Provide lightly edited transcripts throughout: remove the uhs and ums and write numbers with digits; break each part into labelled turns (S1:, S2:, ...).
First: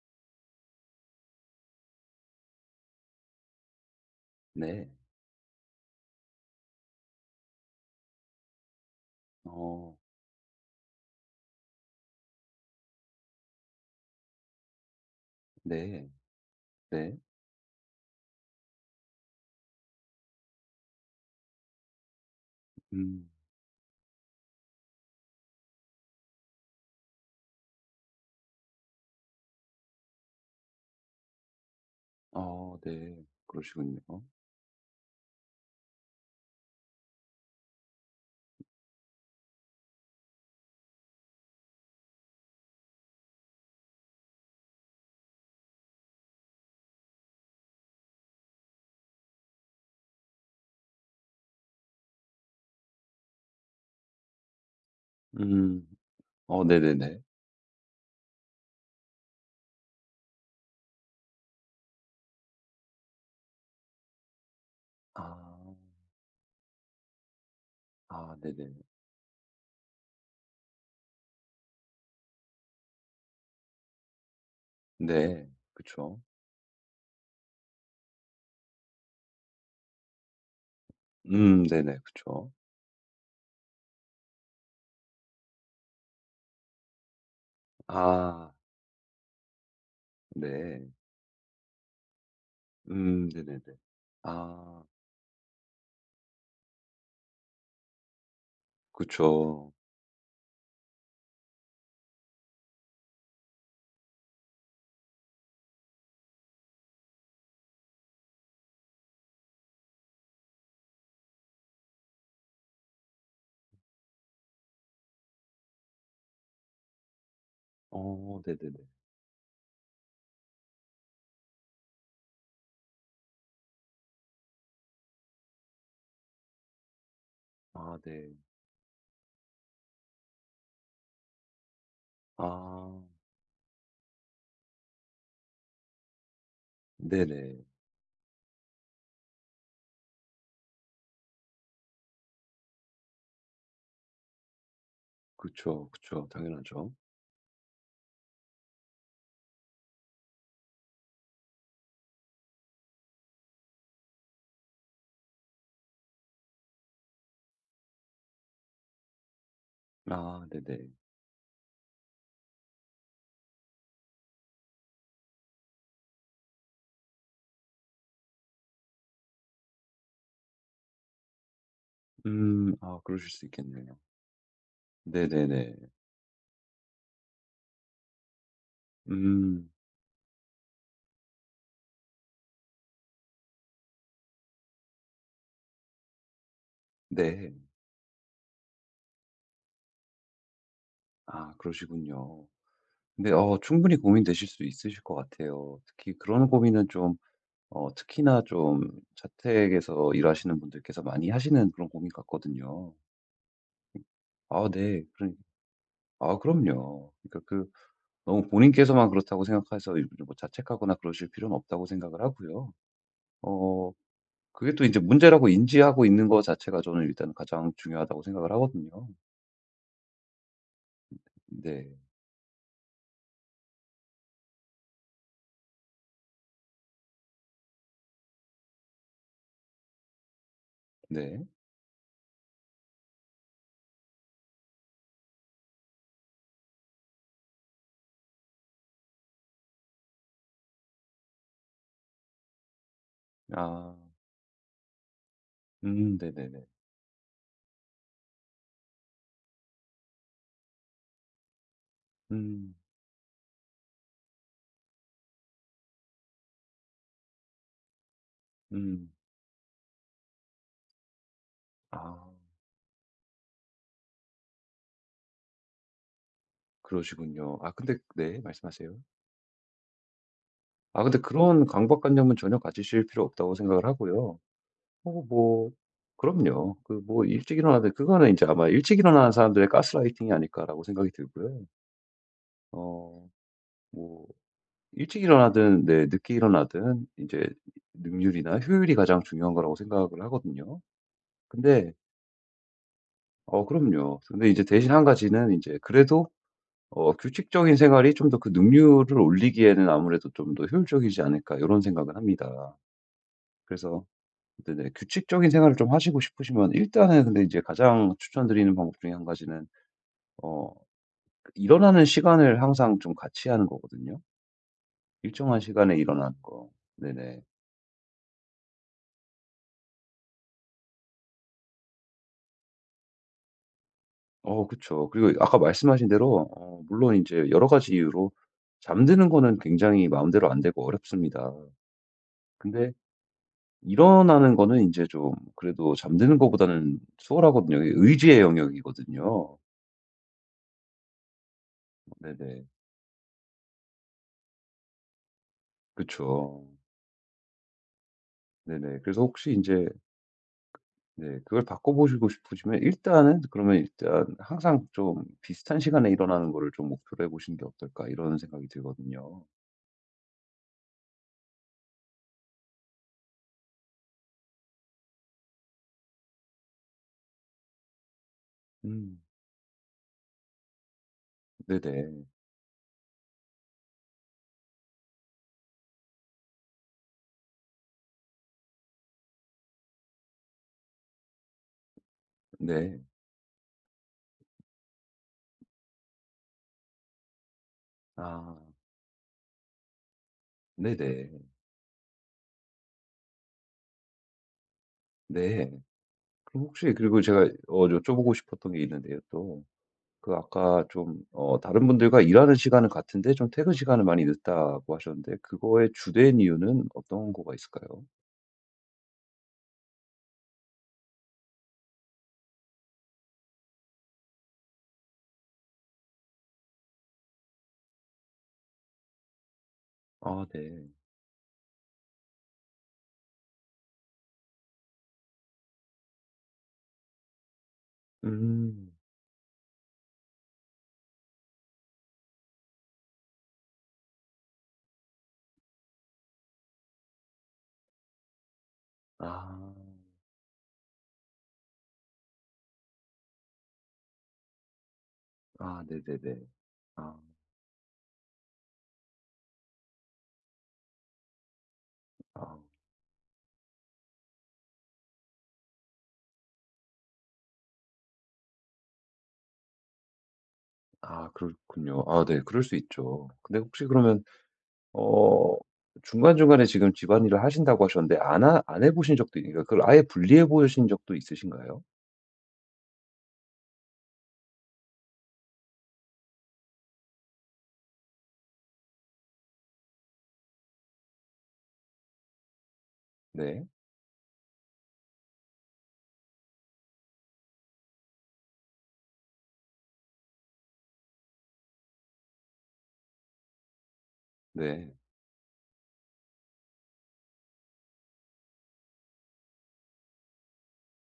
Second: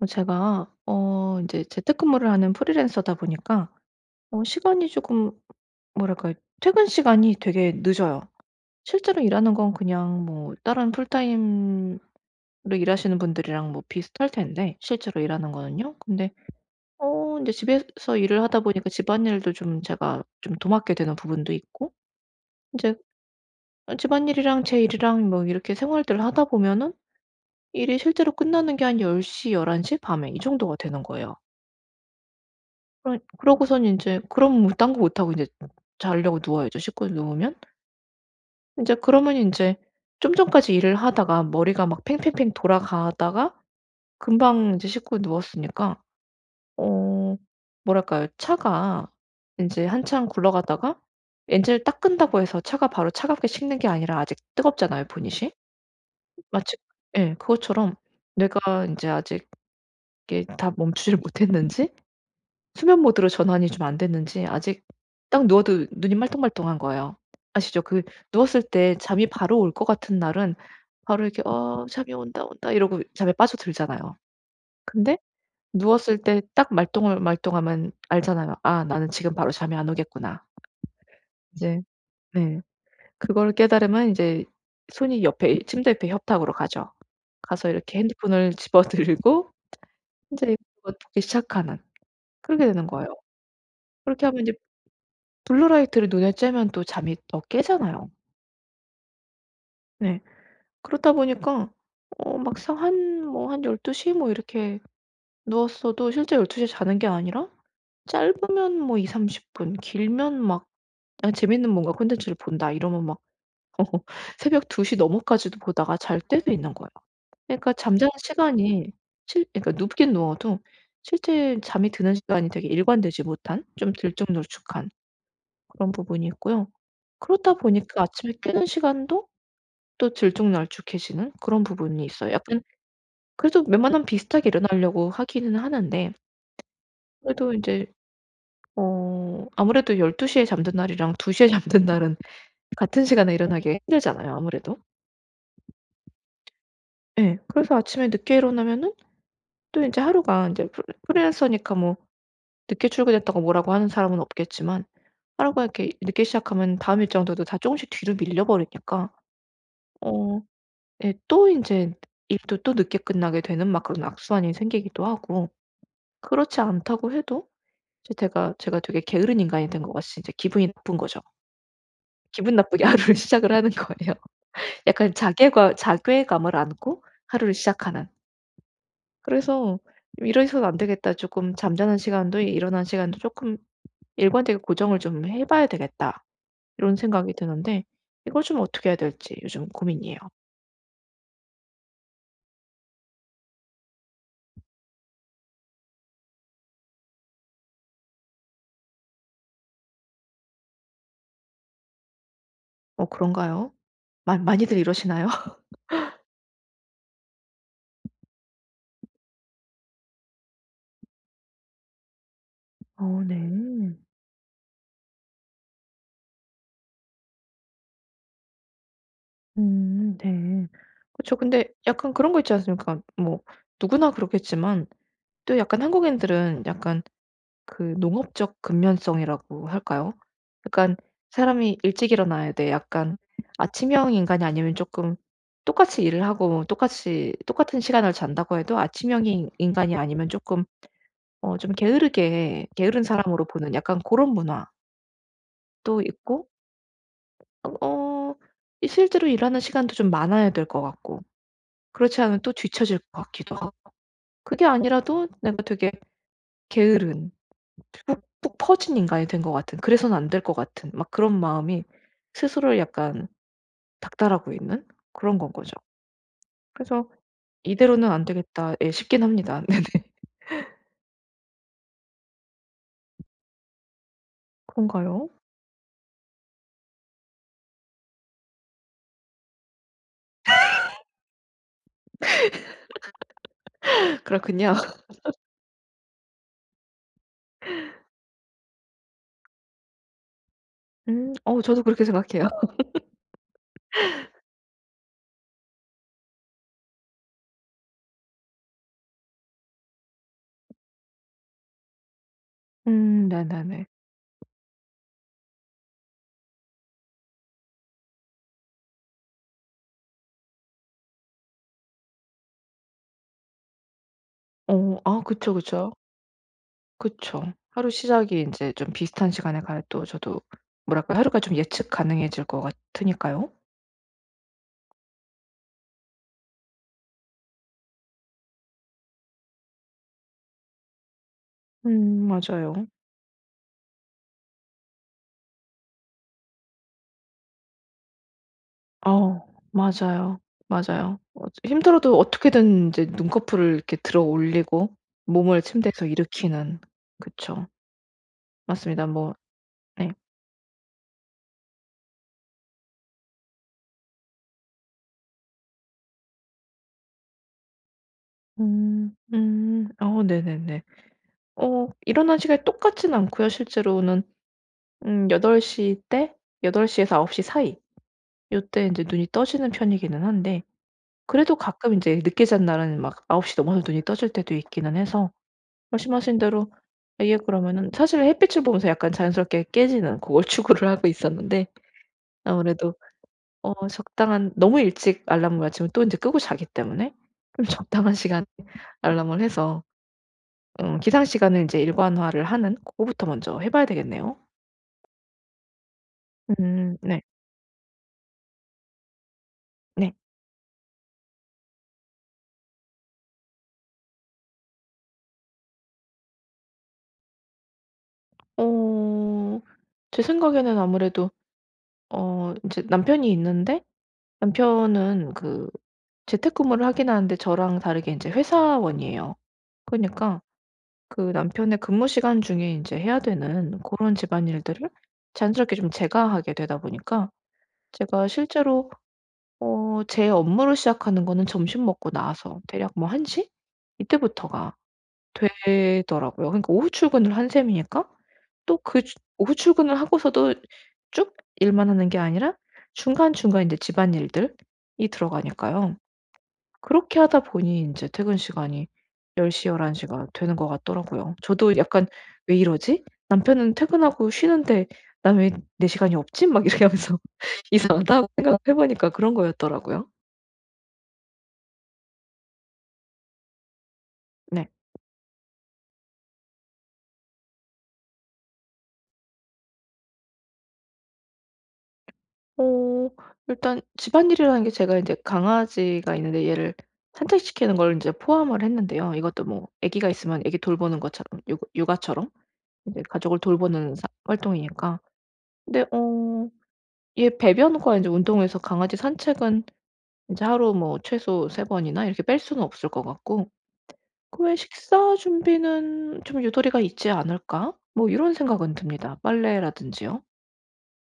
S1: 제가 어제 재택근무를 하는 프리랜서다 보니까 시간이
S2: 네.
S1: 조금 뭐랄까요? 퇴근 시간이 되게 늦어요. 실제로 일하는 건
S2: 어
S1: 그냥 뭐 다른 풀타임으로 일하시는 분들이랑 뭐 비슷할 텐데 실제로 일하는 거는요.
S2: 네.
S1: 근데
S2: 네.
S1: 어제 집에서 일을 하다 보니까 집안일도 좀 제가 좀 도맡게 되는 부분도 있고 이제
S2: 음.
S1: 집안일이랑 제 일이랑 뭐 이렇게 생활들을 하다 보면은 일이 실제로 끝나는 게 한 1 0열한1 1 밤에 이 정도가 되는 거예요.
S2: 어
S1: 그러
S2: 네.
S1: 그러고서는
S2: 그러시군요.
S1: 인제 그럼 뭐 딴 거 못 하고 인제 자려고 누워야죠, 씻고 누우면. 인제 그러면 인제 좀 전까지 일을 하다가 머리가 막 팽팽팽 돌아가다가 금방 인제 씻고 누웠으니까 어 뭐랄까요? 차가 인제 한참 굴러가다가 엔진을 딱 끈다고 해서 차가 바로 차갑게 식는 게 아니라 아직 뜨겁잖아요, 보닛이.
S2: 음. 어
S1: 마치
S2: 네네네.
S1: 예, 그것처럼 내가 인제 아직 이게 다 멈추질 못했는지 수면 모드로 전환이 좀 안 됐는지 아직 딱
S2: 아.
S1: 누워도 눈이 말똥말똥한 거예요. 아시죠? 그
S2: 아
S1: 누웠을
S2: 네네.
S1: 때 잠이 바로 올 것 같은 날은 바로 이렇게 '어 잠이 온다, 온다.' 이러고 잠에 빠져들잖아요. 근데
S2: 네.
S1: 누웠을
S2: 그쵸.
S1: 때 딱 말똥말똥하면 알잖아요. '아 나는 지금 바로 잠이 안 오겠구나.' 이제
S2: 네네. 그쵸.
S1: 네. 그걸 깨달으면 인제 손이 옆에 침대 옆에 협탁으로 가죠. 가서 이렇게
S2: 아
S1: 핸드폰을 집어 들고 인제
S2: 네.
S1: 것 보기 시작하는 그러게 되는 거예요.
S2: 네네네.
S1: 그렇게 하면 인제
S2: 아
S1: 블루라이트를 눈에 쬐면 또 잠이 더 깨잖아요.
S2: 그쵸.
S1: 네. 그렇다 보니까 막상 한 뭐 한 1 2시뭐 이렇게 누웠어도 실제 1 2시에 자는 게 아니라 짧으면 뭐2삼3 0분 길면 막 아 재밌는 뭔가 콘텐츠를 본다 이러면 막 새벽 2시 넘어까지도 보다가 잘 때도 있는 거예요. 그러니까 잠자는
S2: 어 네네네.
S1: 시간이 실 그러니까 눕긴 누워도 실제 잠이 드는 시간이 되게 일관되지 못한 좀 들쭉날쭉한 그런 부분이 있고요. 그렇다
S2: 아
S1: 보니까 아침에
S2: 네.
S1: 깨는 시간도 또 들쭉날쭉해지는 그런 부분이 있어요. 약간
S2: 아
S1: 그래도 웬만하면 비슷하게 일어나려고 하기는 하는데 그래도
S2: 네네.
S1: 인제 아무래도 1 2시에 잠든 날이랑 2시에 잠든 날은 같은 시간에 일어나기가 힘들잖아요 아무래도.
S2: 그쵸, 그쵸. 당연하죠.
S1: 예. 그래서 아침에 늦게 일어나면은 또 인제 하루가 인제 프리랜서니까 뭐 늦게 출근했다고 뭐라고 하는 사람은 없겠지만 하루가 이렇게 늦게 시작하면 다음 일정들도 다 쪼금씩 뒤로 밀려 버리니까 어
S2: 아 네네.
S1: 예 또 인제 일도 또 늦게 끝나게 되는 막 그런 악순환이 생기기도 하고 그렇지 않다고 해도 이제 제가 되게 게으른 인간이 된 것 같이 이제 기분이 나쁜 거죠. 기분
S2: 음.
S1: 나쁘게
S2: 아
S1: 하루를
S2: 그러실 수
S1: 시작을 하는
S2: 있겠네요.
S1: 거예요. 약간 자괴과
S2: 네네네.
S1: 자괴감을 안고 하루를 시작하는.
S2: 음.
S1: 그래서 '이래서는 안 되겠다. 조금 잠자는 시간도 일어나는 시간도 조금 일관되게 고정을 좀 해 봐야 되겠다.' 이런 생각이
S2: 네.
S1: 드는데 이걸 좀 어떻게 해야 될지 요즘 고민이에요.
S2: 아 그러시군요. 근데 충분히 고민되실 수 있으실 것 같아요. 특히 그런 고민은 좀 특히나 좀 자택에서 일하시는 분들께서 많이 하시는 그런 고민 같거든요.
S1: 어 그런가요? 많
S2: 아
S1: 많이들
S2: 네.
S1: 이러시나요?
S2: 그러 아 그럼요. 그러니까 그 너무 본인께서만 그렇다고 생각해서 뭐 자책하거나 그러실 필요는 없다고 생각을 하고요.
S1: 어 네.
S2: 어 그게 또 이제 문제라고 인지하고 있는 거 자체가 저는 일단 가장 중요하다고 생각을 하거든요.
S1: 네. 그죠 근데
S2: 네.
S1: 약간 그런 거 있지 않습니까? 뭐 누구나 그렇겠지만 또 약간 한국인들은 약간 그 농업적 근면성이라고 할까요? 약간
S2: 네.
S1: 사람이 일찍 일어나야 돼. 약간 아침형 인간이 아니면 조금 똑같이 일을 하고 똑같이 똑같은 시간을 잔다고 해도 아침형 인 인간이 아니면 조금 어 좀 게으르게 게으른 사람으로 보는
S2: 아.
S1: 약간 그런 문화도 있고
S2: 네네네.
S1: 어 어 이 실제로 일하는 시간도 좀 많아야 될 것 같고 그렇지 않으면 또
S2: 음.
S1: 뒤처질 것 같기도 하고 그게 아니라도 내가 되게 게으른 푹푹 퍼진
S2: 음.
S1: 인간이 된 것 같은 그래서는 안 될 것 같은 막 그런 마음이
S2: 아.
S1: 스스로를 약간 닥달하고 있는 그런 건 거죠. 그래서
S2: 그러시군요. 아 근데
S1: '이대로는 안
S2: 네
S1: 되겠다.' 예
S2: 말씀하세요.
S1: 싶긴 합니다. 네.
S2: 아 근데 그런 강박관념은 전혀 가지실 필요 없다고 생각을 하고요.
S1: 그런가요?
S2: 뭐 그럼요. 그 뭐 일찍 일어나든 그거는 이제 아마 '일찍 일어나는 사람들의 가스라이팅이 아닐까.'라고 생각이 들고요. 어 뭐
S1: 그렇군요.
S2: 일찍 일어나든 네 늦게 일어나든 이제 능률이나 효율이 가장 중요한 거라고 생각을 하거든요.
S1: 어 저도
S2: 근데
S1: 그렇게 생각해요.
S2: 그럼요. 근데 이제 대신 한 가지는 이제 그래도 규칙적인 생활이 좀 더 그 능률을 올리기에는 아무래도 좀 더 효율적이지 않을까 이런 생각은 합니다.
S1: 네네네.
S2: 그래서 네네 규칙적인 생활을 좀 하시고 싶으시면 일단은 근데 이제 가장 추천드리는 방법 중에 한 가지는 어 일어나는 시간을 항상 좀 같이 하는 거거든요.
S1: 어 아 그쵸,
S2: 일정한
S1: 그쵸.
S2: 시간에 일어나는 거. 네네.
S1: 그쵸. 하루 시작이 인제 좀 비슷한 시간에 가야 또 저도 뭐랄까 하루가 좀 예측 가능해질 것 같으니까요.
S2: 어 그쵸. 그리고 아까 말씀하신 대로 물론 이제 여러 가지 이유로 잠드는 거는 굉장히 마음대로 안 되고 어렵습니다.
S1: 맞아요.
S2: 근데 일어나는 거는 이제 좀 그래도 잠드는 것보다는 수월하거든요. 이게 의지의
S1: 어
S2: 영역이거든요.
S1: 맞아요. 맞아요. 어 힘들어도
S2: 네네.
S1: 어떻게든 이제 눈꺼풀을 이렇게 들어 올리고 몸을 침대에서
S2: 그쵸.
S1: 일으키는 그쵸.
S2: 네네.
S1: 맞습니다.
S2: 그래서
S1: 뭐
S2: 혹시 이제
S1: 네.
S2: 네 그걸 바꿔보시고 싶으시면 일단은 그러면 일단 항상 좀 '비슷한 시간에 일어나는 거를 좀 목표로 해 보시는 게 어떨까.' 이런 생각이
S1: 음.
S2: 들거든요.
S1: 음. 어 네네네. 어 일어나는 시간이 똑같진 않고요. 실제로는 8시0때8시 에서 9홉시 사이 요때 이제
S2: 음.
S1: 눈이 떠지는 편이기는 한데 그래도 가끔 이제
S2: 네네.
S1: 늦게 잔 날은 막9홉시 넘어서 눈이 떠질 때도 있기는 해서 말씀하신 대로 아예 그러면은 사실 햇빛을 보면서 약간 자연스럽게 깨지는 고걸 추구를 하고 있었는데 아무래도
S2: 네.
S1: 어 적당한 너무 일찍 알람을 맞추면 또 인제 끄고 자기 때문에 좀 적당한 시간에
S2: 아.
S1: 알람을 해서 기상
S2: 네네.
S1: 시간을 인제 일관화를 하는 고거부터 먼저 해 봐야 되겠네요.
S2: 네. 그럼 혹시 그리고
S1: 네.
S2: 제가 여쭤보고 싶었던 게 있는데요 또.
S1: 네.
S2: 그 아까 좀 다른 분들과 일하는 시간은 같은데 좀 퇴근 시간을 많이 늦다고 하셨는데 그거의 주된 이유는 어떤 거가 있을까요?
S1: 어 제 생각에는 아무래도 어 인제 남편이 있는데 남편은 그 재택근무를 하긴 하는데 저랑 다르게 인제 회사원이에요. 그니까
S2: 아 네.
S1: 그 남편의 근무 시간 중에 이제 해야 되는 그런 집안일들을 자연스럽게 좀 제가 하게 되다 보니까 제가 실제로
S2: 음.
S1: 어 제 업무를 시작하는 거는 점심 먹고 나서 대략 뭐 1시 이때부터가 되더라고요. 그러니까 오후 출근을 한 셈이니까 또 그 오후
S2: 아.
S1: 출근을 하고서도 쭉 일만 하는 게 아니라 중간중간 이제 집안일들이
S2: 아
S1: 들어가니까요.
S2: 네네네. 아.
S1: 그렇게 하다 보니 인제 퇴근 시간이 1 0 열한 1 1가 되는 것 같더라고요. 저도 약간 '왜
S2: 아.
S1: 이러지? 남편은 퇴근하고 쉬는데 난 왜 내 시간이 없지?' 막 이러면서 이상하다고 생각해 보니까 그런 거였더라고요.
S2: 아 그렇군요. 아 네. 그럴 수 있죠. 근데 혹시 그러면
S1: 네.
S2: 어 중간중간에 지금 집안일을 하신다고 하셨는데 안 해 보신 적도 있 그러니까 그걸 아예 분리해 보신 적도 있으신가요?
S1: 어 일단 집안일이라는 게 제가 인제 강아지가 있는데 얘를 산책시키는 걸 인제 포함을 했는데요. 이것도 뭐 아기가 있으면 아기 돌보는 것처럼 육 육아처럼 인제 가족을
S2: 네.
S1: 돌보는 사 활동이니까. 근데 어 얘 배변과 인제 운동해서 강아지 산책은 이제 하루 뭐 최소 세 번이나 이렇게 뺄 수는 없을 것 같고 그 외
S2: 네.
S1: '식사 준비는 좀 유도리가 있지 않을까?' 뭐 이런 생각은 듭니다. 빨래라든지요.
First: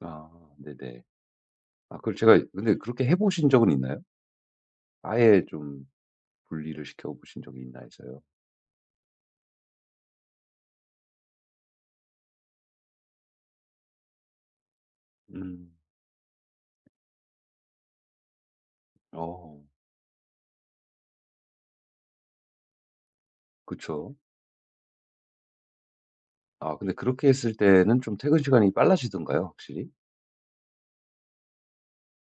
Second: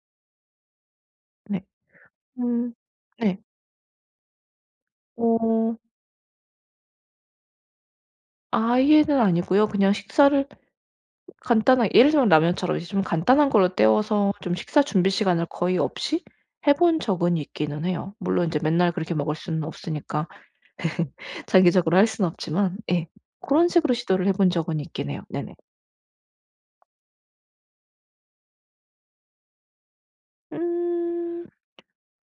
S2: 아 네네.
S1: 네.
S2: 아 그걸 제가
S1: 음
S2: 근데 그렇게 해
S1: 네.
S2: 보신 적은 있나요? 아예
S1: 어
S2: 좀 분리를 시켜 보신 적이 있나 해서요.
S1: 아예는 아니고요. 그냥 식사를 간단하게 예를 들면 라면처럼 이제 좀 간단한 걸로 때워서 좀 식사 준비 시간을
S2: 음.
S1: 거의 없이 해본 적은 있기는 해요. 물론 이제 맨날 그렇게 먹을
S2: 어.
S1: 수는 없으니까 장기적으로 할 수는 없지만 예, 고런 식으로
S2: 그쵸.
S1: 시도를 해본 적은 있긴 해요. 네네.
S2: 아 근데 그렇게 했을 때는 좀 퇴근 시간이 빨라지던가요 확실히?
S1: 음.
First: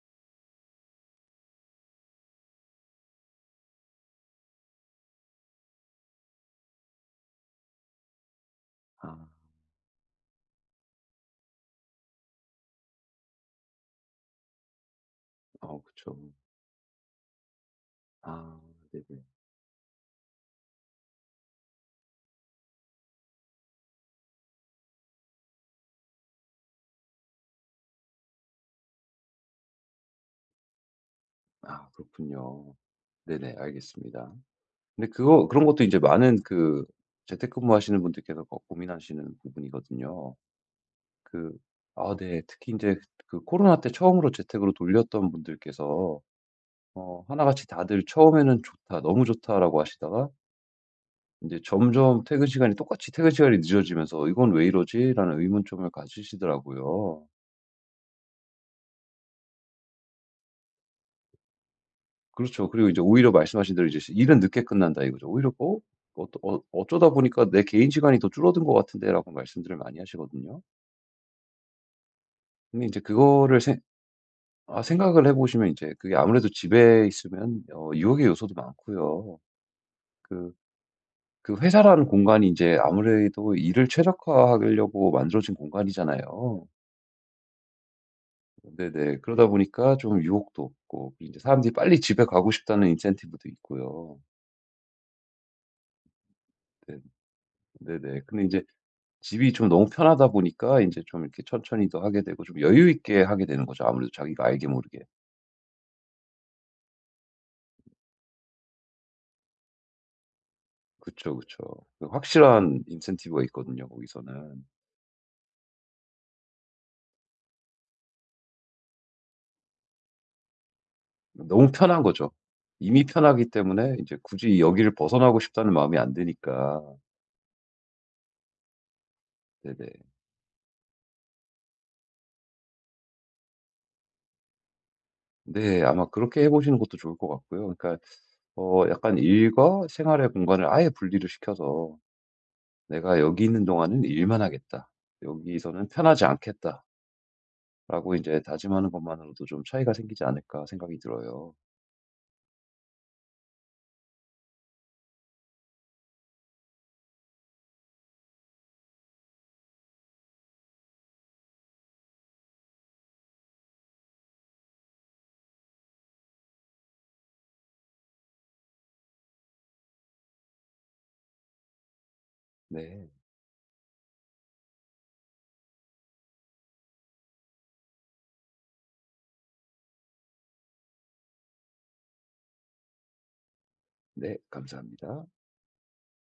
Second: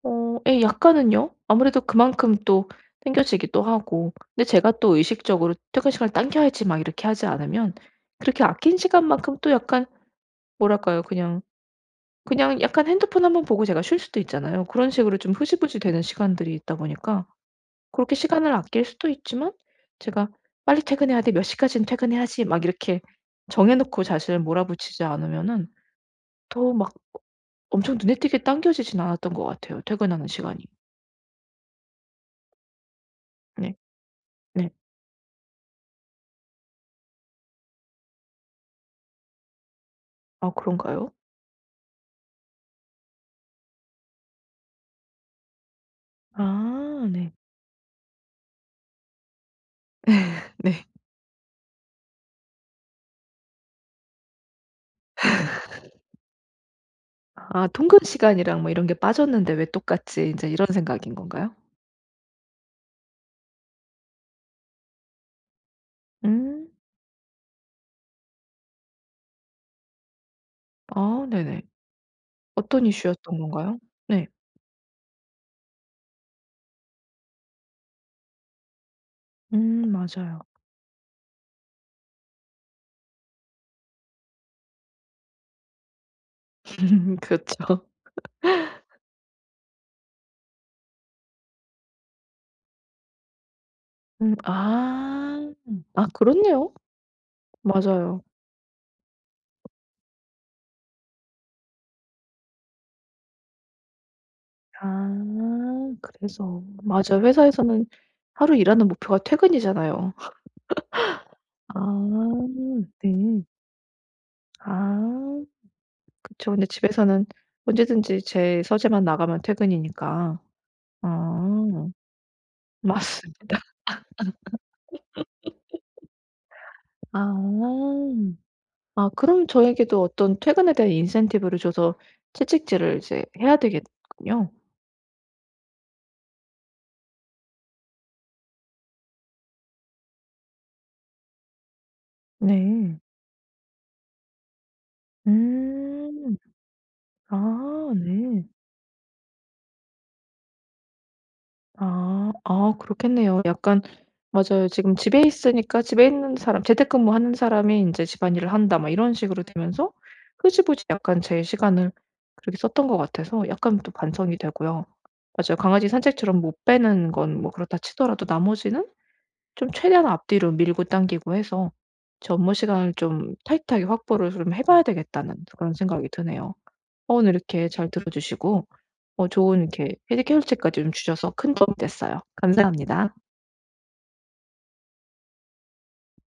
S1: 어 예 약간은요. 아무래도 그만큼 또 땡겨지기도 하고 근데 제가 또 의식적으로 '퇴근 시간을 당겨야지.' 막 이렇게 하지 않으면 그렇게 아낀
S2: 아.
S1: 시간만큼 또 약간 뭐랄까요? 그냥 약간 핸드폰 한번 보고 제가 쉴 수도 있잖아요. 그런 식으로 좀 흐지부지
S2: 어
S1: 되는
S2: 그쵸.
S1: 시간들이 있다 보니까 그렇게 시간을
S2: 아
S1: 아낄 수도
S2: 네네.
S1: 있지만 제가 '빨리 퇴근해야 돼. 몇 시까지는 퇴근해야지.' 막 이렇게 정해 놓고 자신을 몰아붙이지 않으면은 더 막 엄청 눈에 띄게 당겨지진 않았던 것 같아요 퇴근하는 시간이.
S2: 아 그렇군요. 네네
S1: 네.
S2: 알겠습니다.
S1: 네.
S2: 근데 그거 그런 것도 이제 많은 그 재택근무하시는 분들께서 거 고민하시는 부분이거든요.
S1: 아 그런가요?
S2: 그 아 네. 특히 이제 그 코로나 때 처음으로 재택으로 돌렸던 분들께서
S1: 아 네.
S2: 하나같이 다들 처음에는 "좋다. 너무 좋다."라고 하시다가
S1: 네.
S2: 이제 점점 퇴근 시간이 똑같이 퇴근 시간이 늦어지면서 '이건 왜 이러지?'라는 의문점을 가지시더라고요.
S1: 아 통근 시간이랑 뭐 이런 게 빠졌는데 왜 똑같지 인제 이런 생각인 건가요?
S2: 그렇죠. 그리고 이제 오히려 말씀하신 대로 이제 시 일은 늦게 끝난다 이거죠. 오히려 "어?
S1: 음.
S2: 어쩌다 보니까 내 개인 시간이 더 줄어든 것 같은데."라고 말씀들을 많이 하시거든요.
S1: 아 네네.
S2: 근데
S1: 어떤
S2: 인제
S1: 이슈였던
S2: 그거를 생
S1: 건가요? 네.
S2: 아 생각을 해 보시면 인제 그게 아무래도 집에 있으면 유혹의 요소도 많고요.
S1: 맞아요.
S2: 그 그 회사라는 공간이 인제 아무래도 일을 최적화하려고 만들어진 공간이잖아요.
S1: 그렇죠.
S2: 네네. 그러다 보니까 좀 유혹도 없고 이제 사람들이 빨리 집에 가고 싶다는 인센티브도 있고요.
S1: 아. 아 그렇네요.
S2: 네. 네네.
S1: 맞아요.
S2: 근데 이제 집이 좀 너무 편하다 보니까 이제 좀 이렇게 천천히도 하게 되고 좀 여유 있게 하게 되는 거죠, 아무래도 자기가 알게 모르게.
S1: 아 그래서. 맞아요. 회사에서는 하루 일하는 목표가 퇴근이잖아요.
S2: 그쵸, 그쵸. 그
S1: 아
S2: 확실한 인센티브가
S1: 네.
S2: 있거든요, 거기서는.
S1: 아 그쵸. 근데 집에서는 언제든지 제 서재만 나가면 퇴근이니까.
S2: 너무
S1: 아.
S2: 편한 거죠. 이미 편하기
S1: 맞습니다.
S2: 때문에 이제 굳이 여기를 벗어나고 싶다는 마음이 안 드니까.
S1: 아. 아 그럼
S2: 네네.
S1: 저에게도 어떤 퇴근에 대한 인센티브를 줘서 채찍질을 이제 해야 되겠군요.
S2: 네. 아마 그렇게 해 보시는 것도 좋을 것 같고요. 그러니까 약간 일과 생활의 공간을 아예 분리를 시켜서
S1: 네.
S2: '내가 여기 있는 동안은 일만 하겠다. 여기서는 편하지
S1: 음.
S2: 않겠다.'라고
S1: 아
S2: 이제
S1: 네.
S2: 다짐하는 것만으로도 좀 차이가 생기지 않을까 생각이 들어요.
S1: 아. 아 그렇겠네요. 약간 맞아요. 지금 집에 있으니까 집에 있는 사람 재택근무하는 사람이 이제 집안일을 한다 막 이런 식으로 되면서 흐지부지 약간 제 시간을 그렇게 썼던 것 같아서 약간 또 반성이 되고요. 맞아요. 강아지 산책처럼 못 빼는 건 뭐 그렇다 치더라도 나머지는 좀 최대한 앞뒤로 밀고 당기고 해서 제 업무 시간을
S2: 네.
S1: 좀 타이트하게 확보를 좀 해 봐야 되겠다는 그런 생각이 드네요. 어 오늘 이렇게 잘 들어 주시고 어 좋은 이렇게 캐결책까지 좀 주셔서 큰 도움이 됐어요. 감사합니다.
S2: 네 감사합니다.